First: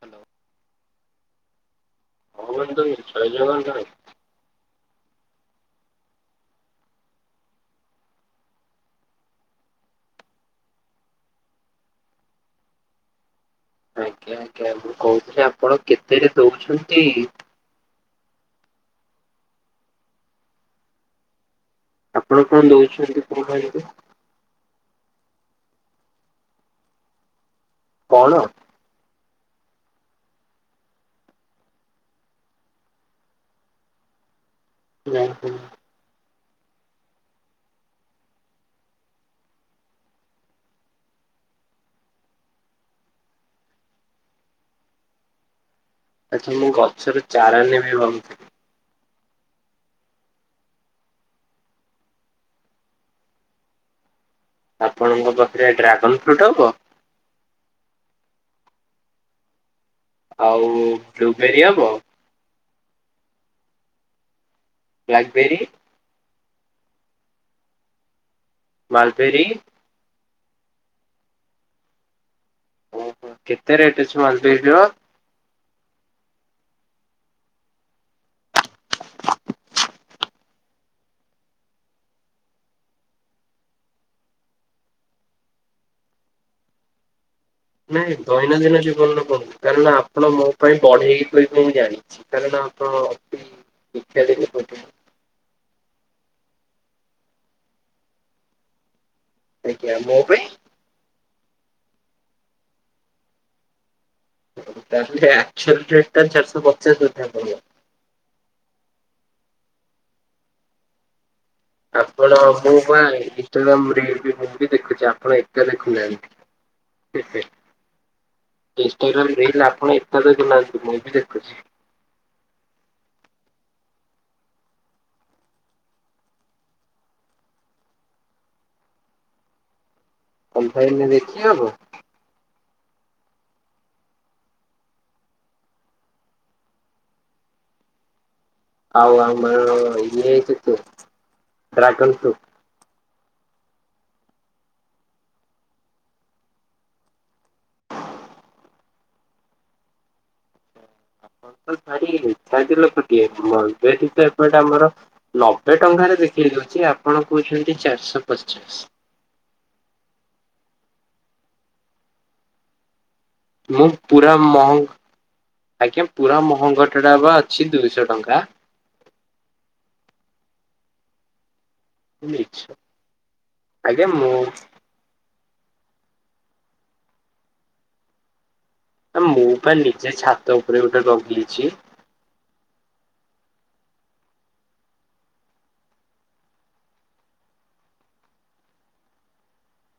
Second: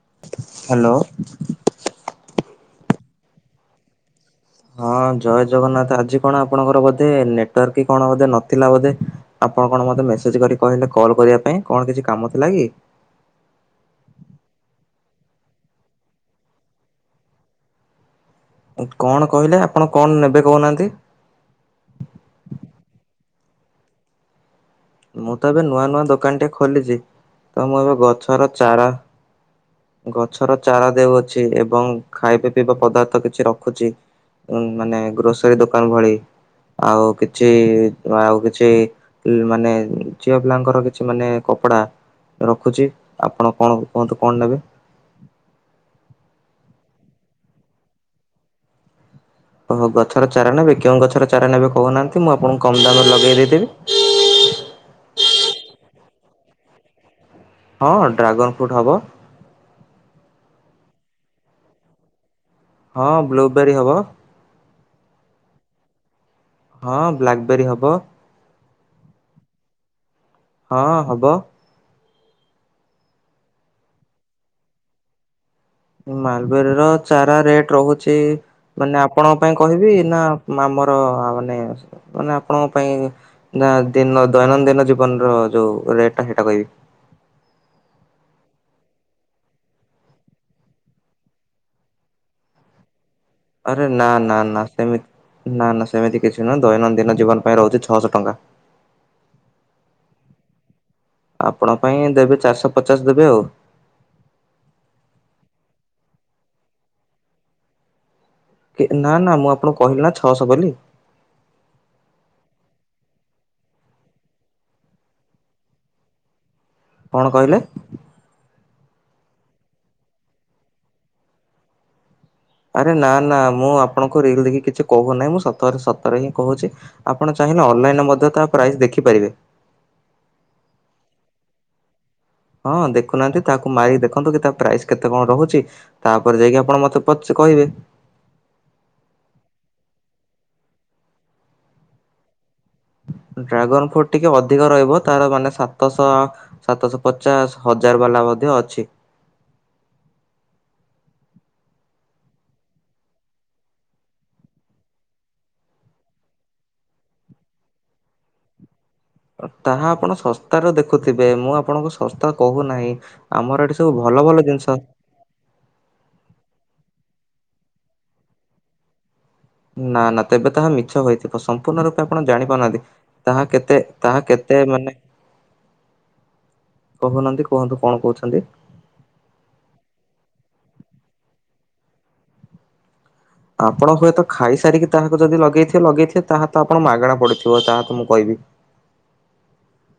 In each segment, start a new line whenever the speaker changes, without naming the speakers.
Hello.
Hello.
ହଁ [unintelligible] ଜୟ ଜଗନ୍ନାଥ।
ହଁ ଜୟ ଜଗନ୍ନାଥ ଆଜି କଣ ଆପଣଙ୍କର ବୋଧେ ନେଟୱାର୍କ୍ କି କଣ ବୋଧେ ନଥିଲା ବୋଧେ? ଆପଣ କଣ ମତେ ମେସେଜ୍ କରି କହିଲେ କଲ୍ କରିବା ପାଇଁ କଣ କିଛି କାମ ଥିଲା କି?
ଆଜ୍ଞା ଆଜ୍ଞା ମୁଁ କହୁଥିଲି ଆପଣ କେତେରେ ଦଉଚନ୍ତି?
କଣ କହିଲେ ଆପଣ କଣ ନେବେ କହୁନାହାନ୍ତି?
ଆପଣ କଣ ଦଉଚନ୍ତି କହୁନାହାନ୍ତି?
ମୁଁ ତ ଏବେ ନୂଆ ନୂଆ ଦୋକାନଟେ ଖୋଲିଚି ତ ମୁଁ ଏବେ
କଣ?
ଗଛର ଚାରା ଗଛର ଚାରା ଦେଉଅଛି ଏବଂ ଖାଇବା ପିଇବା ପଦାର୍ଥ କିଛି ରଖୁଚି। ଉଁ- ମାନେ
ନା
ଗ୍ରୋସରୀ ଦୋକାନ ଭଳି। ଆଉ କିଛି ଆଉ କିଛି ମାନେ ଝିଅ ପିଲାଙ୍କର କିଛି ମାନେ କପଡା ରଖୁଚି ଆପଣ କଣ କୁହନ୍ତୁ କଣ ନେବେ?
ଆଜି ମୁଁ ଗଛର ଚାରା ନେବି ଭାବୁଥିଲି।
ଓ ହ ଗଛର ଚାରା ନେବେ କେଉଁ ଗଛର ଚାରା ନେବେ କହୁନାହାନ୍ତି ମୁଁ ଆପଣଙ୍କୁ କମ୍ ଦାମ୍ ରେ ଲଗେଇ ଦେଇଥିବି।
ଆପଣଙ୍କ ପାଖେରେ ଡ୍ରାଗନ୍ ଫ୍ରୁଟ୍ ହବ?
ହଁ ଡ୍ରାଗନ୍ ଫ୍ରୁଟ୍ ହବ।
ଆଉ ବ୍ଲୁବେରି ହବ?
ହଁ ବ୍ଲୁବେରୀ ହବ।
Blackberry?
ହଁ ବ୍ଲାକ୍ ବେରୀ ହବ।
ମାଲ୍ପେରି?
ହଁ ହବ।
ଓହୋ କେତେ ରେଟ୍ ଅଛି ମାଲବେରୀ ର?
ମାଲବେରୀ ର ଚାରା ରେଟ୍ ରହୁଚି ମାନେ ଆପଣଙ୍କ ପାଇଁ କହିବି ନା ଆମର ମାନେ- ମାନେ ଆପଣଙ୍କ ପାଇଁ ନା ଦିନ- ଦୈନନ୍ଦିନ ଜୀବନ ର ଯଉ ରେଟ୍ ଟା ହେଇଟା କହିବି।
ନାଇଁ ଦୈନନ୍ଦିନ ଜୀବନରେ କୁହନି କାରଣ ଆପଣ ମୋ ପାଇଁ ବଢେଇକି କହିବେ ମୁଁ ଜାଣି [unintelligible]
ଆରେ ନା- ନା- ନା ସେମିତି- ନା -ନା ସେମିତି କିଛି ନୁହଁ ଦୈନନ୍ଦିନ ଜୀବନ ପାଇଁ ରହୁଚି ଛଅଶ ଟଙ୍କା।
ଆଜ୍ଞା ମୋ ପାଇଁ?
ଆପଣ ପାଇଁ ଦେବେ ଚାରିଶ ପଚାଶ୍ ଦେବେ ଆଉ।
ତାଲେ ଆଚୁରେଟ ଟା ଚାରିଶହ ପଚାଶ ବଧେ ପଡିବ?
ନା ନା ମୁଁ ଆପଣଙ୍କୁ କହିଲି ନା ଛଅଶହ ବୋଲି।
ଆପଣ ମୁଁ ବା ଇନଷ୍ଟାଗ୍ରାମ ରିଲ ବି ମୁଭି ଦେଖୁଛି ଆପଣ ଏକା ଦେଖୁନାହାନ୍ତି।
କଣ
ସେ
କହିଲେ?
ଇନଷ୍ଟାଗ୍ରାମ ରିଲ ଆପଣ ଏକା ଦେଖୁନାହାନ୍ତି ମୁଁ ବି ଦେଖୁଛି।
ଆରେ ନା ନା ମୁଁ ଆପଣଙ୍କୁ ରିଲ ଦେଖୀ କିଛି କହୁନାହିଁ ମୁଁ ସତ ସତରେ ହିଁ କହୁଛି। ଆପଣ ଚାହିଁଲେ ଅନଲାଇନରେ ମଧ୍ୟ ତା ପ୍ରାଇସ୍ ଦେଖିପାରିବେ।
ଅଫଲାଇନରେ ଦେଖି ହବ?
ହଁ ଦେଖୁନାହାନ୍ତି ତାହାକୁ ମାରିକି ଦେଖନ୍ତୁ କି ତା ପ୍ରାଇସ କେତେ କଣ ରହୁଛି। ତାପରେ ଯାଇକି ଆପଣ ମତେ ପଚ କହିବେ।
ଆଉ ଆଙ୍ଗ ଇଛିୁ ଡ୍ରାଗନ୍ ଫ୍ରୁଟ
ଡ୍ରାଗନ ଫ୍ରୁଟ ଟିକେ ଅଧିକ ରହିବ ତାର ମାନେ ସାତଶହ ସାତଶହ ପଚାଶ ହଜାର ବାଲା ମଧ୍ୟ ଅଛି।
ଛା ଛାଲେ [unintelligible] ଯେହେତୁ ସେ ଏପଟେ ଆମର ଲବେ ଟଙ୍କାରେ ବିକିରି ହଉଛି ଆପଣ କହୁଛନ୍ତି ଚାରିଶହ ପଚାଶ।
ତାହା ଆପଣ ଶସ୍ତାରେ ଦେଖୁଥିବେ ମୁଁ ଆପଣଙ୍କୁ ଶସ୍ତା କହୁନାହିଁ। ଆମର ଏଠି
ମୁଁ
ସବୁ ଭଲ
ପୁରା
ଭଲ
ମହ
ଜିନିଷ।
ଆଜ୍ଞା ପୁରା ମହଙ୍ଗଟା ଟା ବା ଅଛି ଦୁଇଶହ ଟଙ୍କା।
ନା ନା ତେବେ ତାହା ମିଛ ହୋଇଥିବ ସମ୍ପୂର୍ଣ ରୂପେ ତ ଆପଣ ଜାଣି ପାରୁନାହାନ୍ତି ତାହା କେତେ
ଆଜ୍ଞା
ତାହା
ମୁଁ
କେତେ ମାନେ କହୁନାହାନ୍ତି କୁହନ୍ତୁ କଣ କହୁଛନ୍ତି?
ଆ ମୁଁ ବା ନିଜେ ଛାତ ଉପରେ ଗୋଟେ ଲଗେଇଛି।
ଆପଣ ହୁଏତ ଖାଇସାରିକି ତାହାକୁ ଯଦି ଲଗେଇଥିବ ଲଗେଇଥିବେ ତାହା ତ ଆପଣ ମାଗଣା ପଡିଥିବ ତାହା ତ ମୁଁ କହିବି।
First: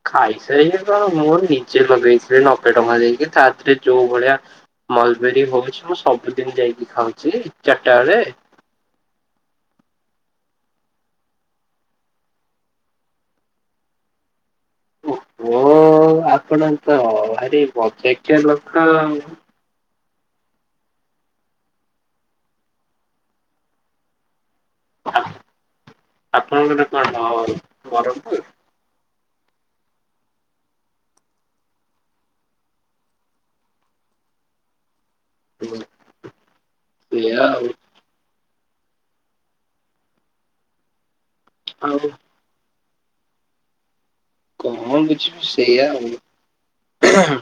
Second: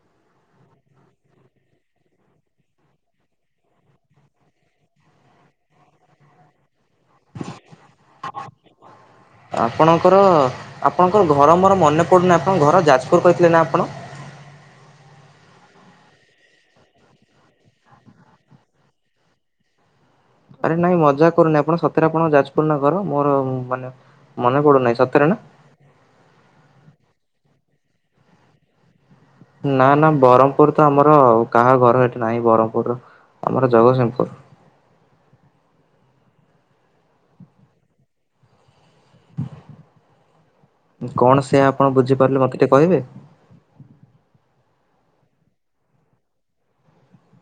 ଖାଇସାରିକି କଣ ମୋର ନିଜେ ଲଗେଇଥିଲି ନବେ ଟଙ୍କା ଦେଇକି ତାଥେରେ ଯୋଉ ଭଳିଆ ମଲବେରୀ ହଉଛି ମୁଁ ସବୁଦିନ ଯାଇକି ଖାଉଛି ଚାରିଟା ବେଳେ।
[unintelligible] ଆପଣଙ୍କର ଆପଣଙ୍କର ଘର ମୋର ମନେ ପଡ଼ୁନାହିଁ ଆପଣଙ୍କ ଘର ଯାଜପୁର କହିଥିଲେ ନା ଆପଣ?
ଓହ ଆପଣ ତ ଭାରି ମଜାକିଆ ଲୋକ ଆଉ।
ଆରେ ନାଇଁ ମଜାକ କରୁନି ଆପଣ ସତରେ ଆପଣ ଯାଜପୁର ନା ଘର ମୋର ମାନେ ମନେ ପଡୁନାହିଁ ସତରେ ନା?
ଆପଣଙ୍କର କଣ ବରମପୁର?
ନା ନା ବରମପୁର ତ ଆମର କାହା ଘର ଏଠି ନାହିଁ ବରମପୁର ର ଆମର ଜଗତସିଂହପୁର।
ହ ସେଇୟା ଆଉ।
କଣ ସେଇୟା ଆପଣ
ଆଉ
ବୁଝିପାରିଲେ ମୋତେ ଟିକେ କହିବେ?
କଣ ବୁଝିବି ସେଇଆ ଆଉ।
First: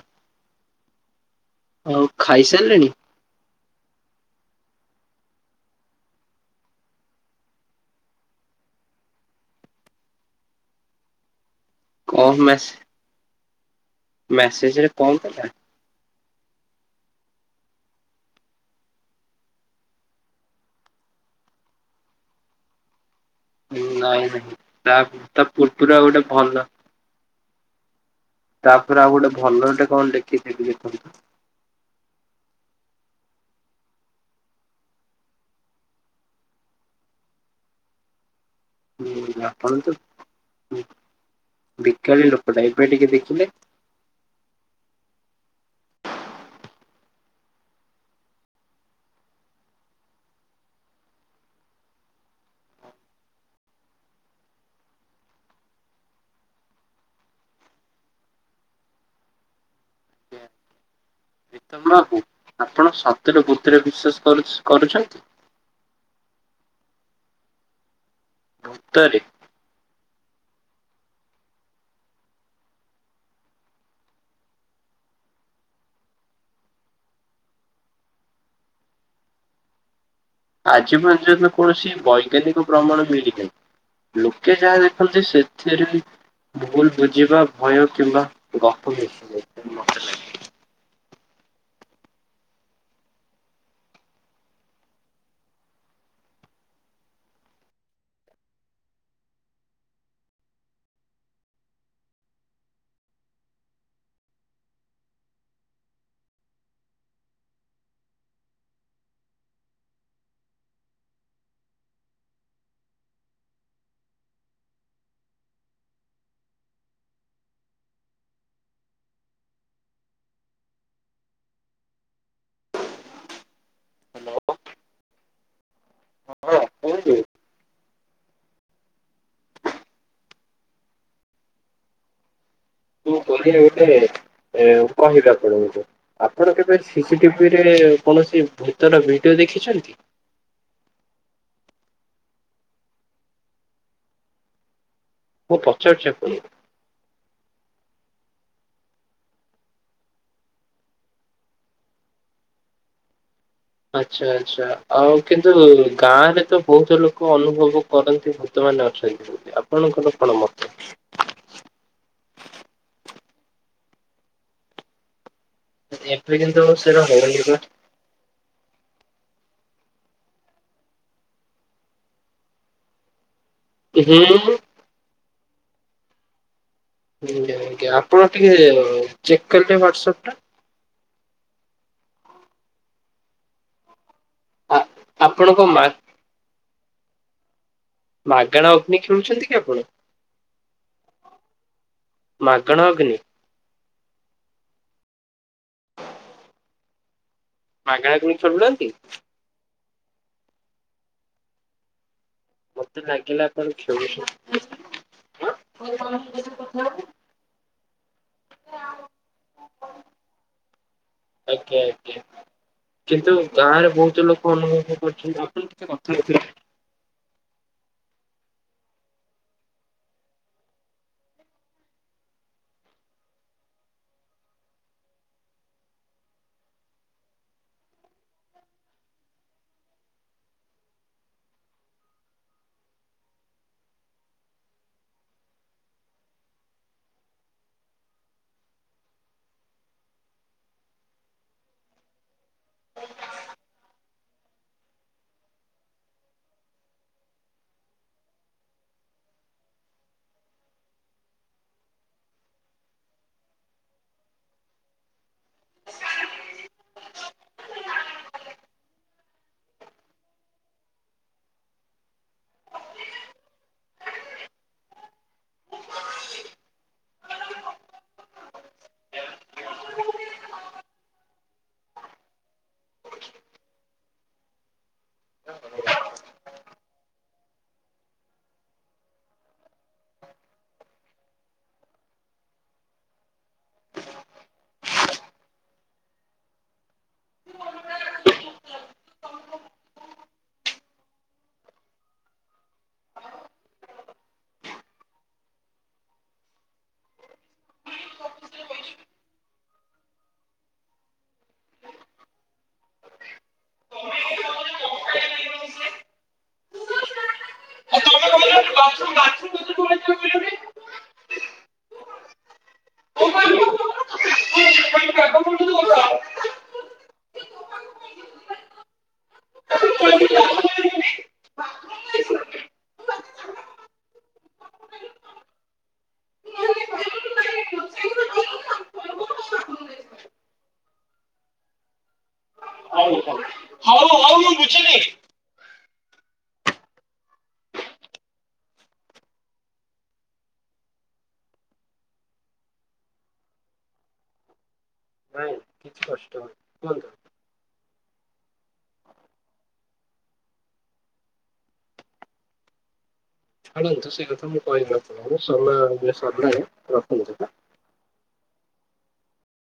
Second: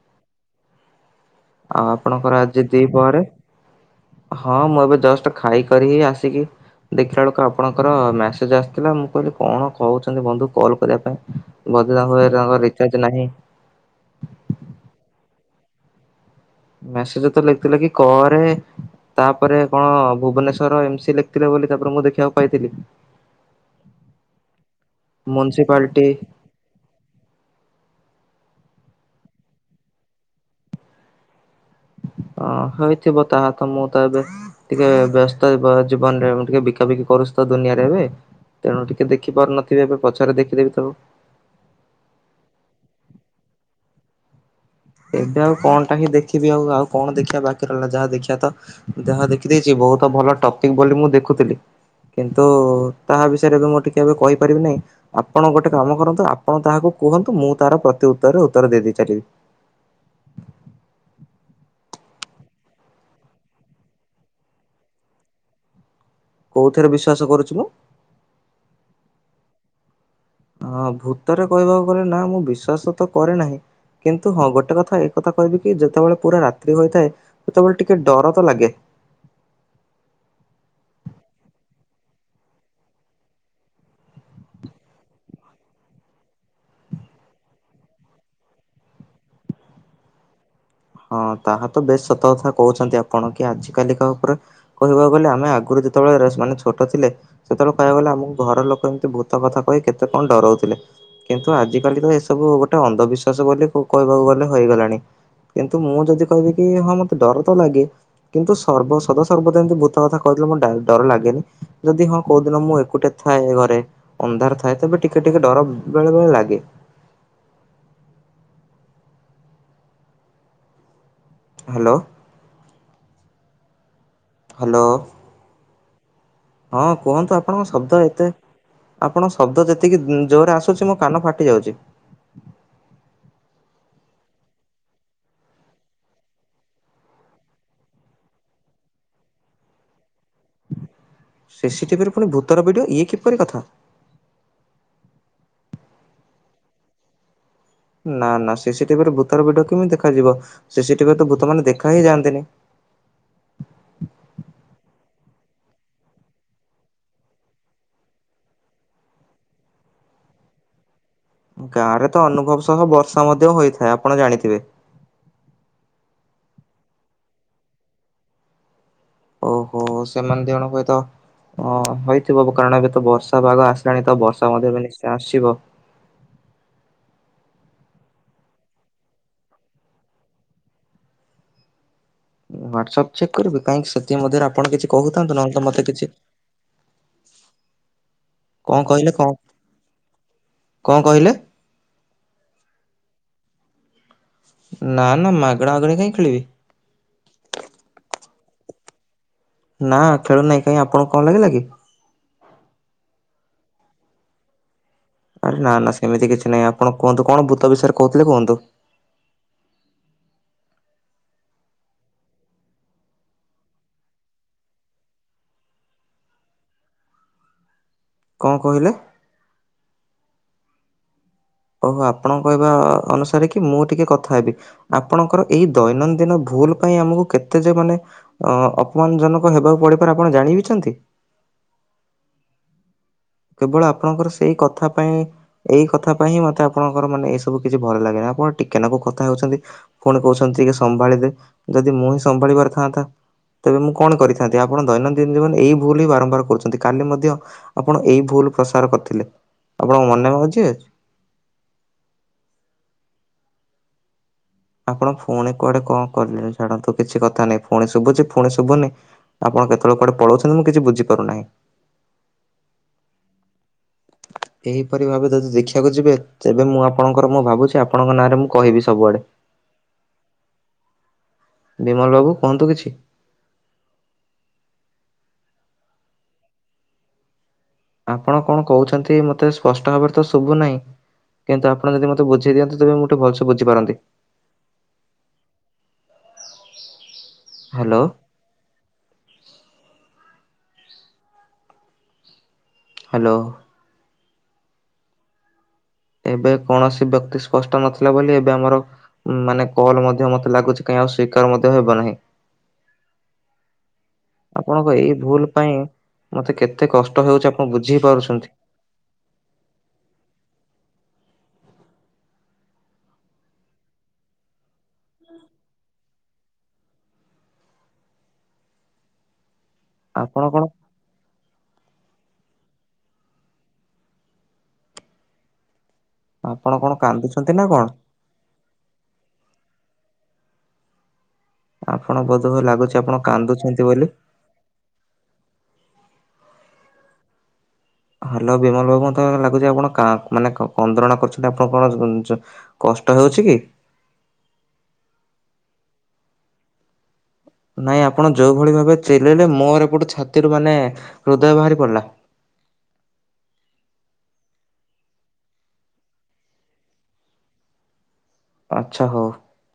ଆଉ ଆପଣଙ୍କର ଆଜି ଦିପହରେ? ହଁ ମୁଁ ଏବେ ଜଷ୍ଟ ଖାଇକରି ହି ଆସିକି ଦେଖିଲା ବେଳକୁ ଆପଣଙ୍କର ମେସେଜ ଆସିଥିଲା ମୁଁ କହିଲି କଣ କହୁଛନ୍ତି ବନ୍ଧୁ କଲ କରିବା ପାଇଁ। ବଦିଲ
କଣ
ହୁଏ ତାଙ୍କ ରିଚାର୍ଜ ନାହିଁ।
ମେସେଜ ରେ କଣଥିଲା?
ମେସେଜ ତ ଲେଖିଥିଲେ କି କରେ। ତାପରେ କଣ ଭୁବନେଶ୍ଵର ଏମସି ଲେଖିଥିଲେ ବୋଲି ତାପରେ ମୁଁ ଦେଖିବାକୁ ପାଇଥିଲି।
ନାଇଁ ନାଇଁ ତା ତା ପୂରୁବୁରୁ
ମ୍ୟୁନିସିପାଲିଟି
ଆଉ ଗୋଟେ ଭଲ ତାପରେ ଆଉ ଗୋଟେ ଭଲ ଗୋଟେ କଣ ଲେଖି ଥେବି ଦେଖନ୍ତୁ।
ହଁ ହେଇଥିବ ତାହା ତ ମୁଁ ତ ଏବେ ଟିକେ ବ୍ୟସ୍ତ ଜୀବନରେ ମୁଁ ଟିକେ ବିକାବିକି କରୁଛି ତ ଦୁନିଆରେ ଏବେ। ତେଣୁ ଟିକେ
ଉଁ
ଦେଖି
ଆପଣ
ପାରୁନଥିବି ଏବେ ପଛରେ ଦେଖିଦେବି ତାକୁ।
ବେକାରୀ ଲୋକଟା ଏବେ ଟିକେ ଦେଖିଲେ।
ଏବେ ଆଉ କଣଟା ହିଁ ଦେଖିବି ଆଉ ଆଉ କଣ ଦେଖିବା ବାକି ରହିଲା ଯାହା ଦେଖିବା ତ ଦେହ ଦେଖିଦେଇଛି ବହୁତ ଭଲ ଟପିକ ବୋଲି ମୁଁ ଦେଖୁଥିଲି। କିନ୍ତୁ ତାହା ବିଷୟରେ ଏବେ ମୁଁ ଟିକେ ଏବେ କହିପାରିବି ନାହିଁ। ଆପଣ ଗୋଟେ କାମ କରନ୍ତୁ ଆପଣ ତାହାକୁ କୁହନ୍ତୁ ମୁଁ ତାର ପ୍ରତି ଉତ୍ତରରେ ଉତ୍ତର ଦେଇ ଦେଇ ଚାଲିବି।
ପ୍ରୀତମ [unintelligible] ବାବୁ ଆପଣ ସତରେ ଭୂତରେ ବିଶ୍ଵାସ କରୁସ କରୁଛନ୍ତି!
କୋଉଥିରେ ବିଶ୍ଵାସ କରୁଛି ମୁଁ?
ଭୂତରେ।
ହଁ ଭୂତରେ କହିବାକୁ ଗଲେ ନା ମୁଁ ବିଶ୍ଵାସ ତ କରେ ନାହିଁ। କିନ୍ତୁ ହଁ ଗୋଟେ କଥା ଏକଥା କହିବି କି ଯେତେବେଳେ ପୁରା ରାତ୍ରି ହୋଇଥାଏ ସେତେବେଳେ ଟିକେ ଡର ତ ଲାଗେ।
ଆଜି ପର୍ଯ୍ୟନ୍ତ କୌଣସି ବୈଜ୍ଞାନିକ ପ୍ରମାଣ ମିଳି ନାହିଁ। ଲୋକେ ଯାହା ଦେଖନ୍ତି ସେଥିରେ ଭୁଲ ବୁଝିବା ଭୟ କିମ୍ବା ଗପ ମିଶିଥାଏ।
ହଁ ତାହା ତ ବେଶ ସତ କଥା କହୁଛନ୍ତି ଆପଣ କି ଆଜି କାଲିକା ଉପରେ କହିବାକୁ ଗଲେ ଆମେ ଆଗୁରୁ ଯେତେବେଳେ ରେସ ମାନେ ଛୋଟ ଥିଲେ ସେତେବେଳେ କହିବାକୁ ଗଲେ ଆମକୁ ଘର ଲୋକ ଏମିତି ଭୂତ କଥା କହି କେତେ କଣ ଡରଉଥିଲେ। କିନ୍ତୁ ଆଜିକାଲି ତ ଏସବୁ ଗୋଟେ ଅନ୍ଧବିଶ୍ୱାସ ବୋଲି କୁ କହିବାକୁ ଗଲେ ହୋଇଗଲାଣି। କିନ୍ତୁ ମୁଁ ଯଦି କହିବି କି ହଁ ମତେ ଡର ତ ଲାଗେ କିନ୍ତୁ ସର୍ବ ସଦା ସର୍ବଦା ଏମିତି ଭୂତ କଥା କହିଦେଲେ ମୋର ଡାର ଡର ଲାଗେନି। ଯଦି ହଁ କୋଉ ଦିନ ମୁଁ ଏକୁଟେ ଥାଏ ଘରେ ଅନ୍ଧାର ଥାଏ ତେବେ ଟିକେ ଟିକେ ଡର ବେଳେବେଳେ ଲାଗେ। ହ୍ୟାଲୋ। ହ୍ୟାଲୋ। ହଁ କୁହନ୍ତୁ ଆପଣଙ୍କ ଶବ୍ଦ ଏତେ ଆପଣ ଶବ୍ଦ ଯେତିକି ଜୋରରେ ଆସୁଛି ମୋ କାନ ଫାଟି ଯାଉଛି।
ତୁ [unintelligible] ଗୋଟେ କଣ [unintelligible] ଆପଣଙ୍କୁ? ଆପଣ କେବେ ସିସିଟିଭିରେ କୌଣସି ଭୂତର ଭିଡିଓ ଦେଖିଛନ୍ତି?
ସିସିଟିଭିରେ ପୁଣି ଭୂତର ଭିଡିଓ ଇଏ କିପରି କଥା?
ମୁଁ ପଚାରୁଛି ଆପଣକୁ?
ନା ନା ସିସି ଟିଭିରେ ଭୂତର ଭିଡିଓ କେମିତି ଦେଖାଯିବ ସିସି ଟିଭିରେ ତ ଭୂତମାନେ ଦେଖା ହିଁ ଯାଆନ୍ତିନି।
ଆଚ୍ଛା ଆଚ୍ଛା ଆଉ କିନ୍ତୁ ଗାଁରେ ତ ବହୁତ ଲୋକ ଅନୁଭବ କରନ୍ତି ଭୂତମାନେ ଅଛନ୍ତି। ଆପଣଙ୍କର କଣ ମତ?
ଗାଁ ରେ ତ ଅନୁଭବ ସହ ବର୍ଷା ମଧ୍ୟ ହୋଇଥାଏ ଆପଣ ଜାଣିଥିବେ।
ଏବେ କିନ୍ତୁ ସେଉରା ହଉନିପା।
ଓହୋ ସେମାନେ ଦି ଜଣ ହୁଏତ ଅ ହୋଇଥିବ ବ କାରଣ ଏବେ ତ ବର୍ଷା ପାଗ ଆସ ଲାଣି
ହୁଁ
ତ ବର୍ଷା ମଧ୍ୟ ଏବେ ନିଶ୍ଚୟ ଆସିବ।
ଆପଣ ଟିକେ ଚେକ୍ କଲେ ହ୍ୱାଟସଅପ୍ ଟା।
ହ୍ୱାଟସଅପ୍ ଚେକ୍ କରିବି କାହିଁକି ସେଥିମଧ୍ୟରେ ଆପଣ
ଆ
କିଛି କହୁଥାନ୍ତୁ
ଆପଣ
ନହେଲେ ତ
କଣ ମା
ମତେ କିଛି
ମାଗଣା
କଣ
ଅଗ୍ନି
କହିଲେ କଣ
ଖେଳୁଛନ୍ତି କି ଆପଣ?
କଣ କହିଲେ
ମାଗଣା ଅଗ୍ନି
ନା ନା ମାଗେଣା ଅଗଣି କାଇଁ ଖେଳିବି।
ମାଗେଣା କୁୁଣି ଖେଳୁନାହାଁନ୍ତି?
ନା ଖେଳୁନାହିଁ କାଇଁ ଆପଣଙ୍କୁ କଣ ଲାଗିଲା କି?
ମତେ ଲାଗିଲା ଆପଣ ଖେଳୁ [unintelligible]
ଆରେ ନା ନା ସେମିତି କିଛି ନାହିଁ ଆପଣ କୁହନ୍ତୁ କଣ ଭୂତ ବିଷୟରେ କହୁଥିଲେ କୁହନ୍ତୁ।
ଏକେ ଏକେ। କିନ୍ତୁ ଗାଁରେ ବହୁତ ଲୋକ ଅନୁଭବ କରୁଛନ୍ତି ଆପଣ ଟିକେ କଥା ହେବେ।
କଣ କହିଲେ? ଓ ହୋ ଆପଣଙ୍କ କହିବା ଅନୁସାରେ କି ମୁଁ ଟିକେ କଥା ହେବି। ଆପଣଙ୍କର ଏଇ ଦୈନନ୍ଦିନ ଭୁଲ ପାଇଁ ଆମୁକୁ କେତେ ଯେ ମାନେ ଅଁ ଅପମାନଜନକ ହେବାକୁ ପଡିପାରେ ଆପଣ ଜାଣି ବିି ଛନ୍ତି? କେବଳ ଆପଣଙ୍କର ସେଇ କଥା ପାଇଁ ଏଇ କଥା ପାଇଁ ହିଁ ମତେ ଆପଣଙ୍କର ମାନେ ଏ ସବୁ କିଛି ଭଲ ଲାଗେନି ଆପଣ ଟିକେ ନାକୁ କଥା ହେଉଛନ୍ତି ଫୁଣି କହୁଛନ୍ତି ଟିକେ ସମ୍ଭାଳି ଦେ ଯଦି ମୁଁ ହିଁ ସମ୍ଭାଳିିବାର ଥାନ୍ତା ତେବେ ମୁଁ କଣ କରିଥାନ୍ତି ଆପଣ ଦୈନନ୍ଦିନ ଜୀବନ ଏଇ ଭୁଲ ହିଁ ବାରମ୍ବାର କରୁଛନ୍ତି କାଲି ମଧ୍ୟ ଆପଣ ଏଇ ଭୁଲ ପ୍ରସାର କରିଥିଲେ ଆପଣଙ୍କ ମନେ। [unintelligible] ଆପଣ ଫୁଣି କୁଆଡେ କଣ କଲେ ଛାଡନ୍ତୁ କିଛି କଥା ନାଇଁ ଫୁଣି ଶୁଭୁଚି ଫୁଣି ଶୁଭୁନି। ଆପଣ କେତବଳେ କୁଆଡେ ପଳଉଛନ୍ତି ମୁଁ କିଛି ବୁଝିପାରୁନାହିଁ। ଏହିପରି ଭାବେ ଯଦି ଦେଖିଆକୁ ଯିବେ ତେବେ ମୁଁ ଆପଣଙ୍କର ମୁଁ ଭାବୁଛି ଆପଣଙ୍କ ନାଁରେ ମୁଁ କହିବି ସବୁଆଡେ। ବିମଲ ବାବୁ କୁହନ୍ତୁ କିଛି। ଆପଣ କଣ କହୁଛନ୍ତି ମତେ ସ୍ପଷ୍ଟ ଭାବରେ ତ ଶୁଭୁ ନାହିଁ। କିନ୍ତ ଆପଣ ଯଦି ମତେ ବୁଝେଇ ଦିଅନ୍ତି ତେବେ ମୁଁ ଟିକେ ଭଲସେ ବୁଝିପାରନ୍ତି। ହାଲୋ। ହାଲୋ। ଏବେ କୌଣସି ବ୍ୟକ୍ତି ସ୍ପଷ୍ଟ ନଥିଲା ବୋଲି ଏବେ ଆମର ମାନେ କଲ୍ ମଧ୍ୟ ମତେ ଲାଗୁଛି କାହିଁ ଆଉ ସ୍ଵିକାର ମଧ୍ୟ ହେବ ନାହିଁ। ଆପଣଙ୍କ ଏଇ ଭୁଲ ପାଇଁ
ହେଇଥିଲେ।
ମତେ କେତେ କଷ୍ଟ ହେଉଚି ଆପଣ
ହଉ
ବୁଝିହିପାରୁଛନ୍ତି?
[inaudible] ହଉ
ଆପଣ କଣ ଆପଣ କଣ କାନ୍ଦୁଛନ୍ତି ନା କଣ? ଆପଣ ବୋଧହୁଏ ଲାଗୁଛି ଆପଣ କାନ୍ଦୁଛନ୍ତି ବୋଲି।
ହଉ ମୁଁ ବୁଝିଲି।
ହାଲୋ ବିମଲ ବାବୁ ମତେ ଲାଗୁଚି ଆପଣ କାଁ ମାନେ କ କନ୍ଦ୍ରଣା କରୁଛନ୍ତି ଆପଣ କଣ ଜ କଷ୍ଟ ହେଉଛି କି?
ନାଇଁ କିଛି କଷ୍ଟ ହଉନି। କୁହନ୍ତୁ।
ନାଇଁ ଆପଣ ଯୋଉଭଳି ଭାବେ ଚିଲେଇଲେ ମୋର ଏପଟୁ ଛାତିରୁ ମାନେ ହୃଦୟ ବାହାରି ପଡିଲା।
ଛାଡନ୍ତୁ ସେ କଥା ମୁଁ କହିବି ଆପଣଙ୍କୁ ସମୟ [unintelligible] ରଖନ୍ତୁ।
ଆଚ୍ଛା ହଉ।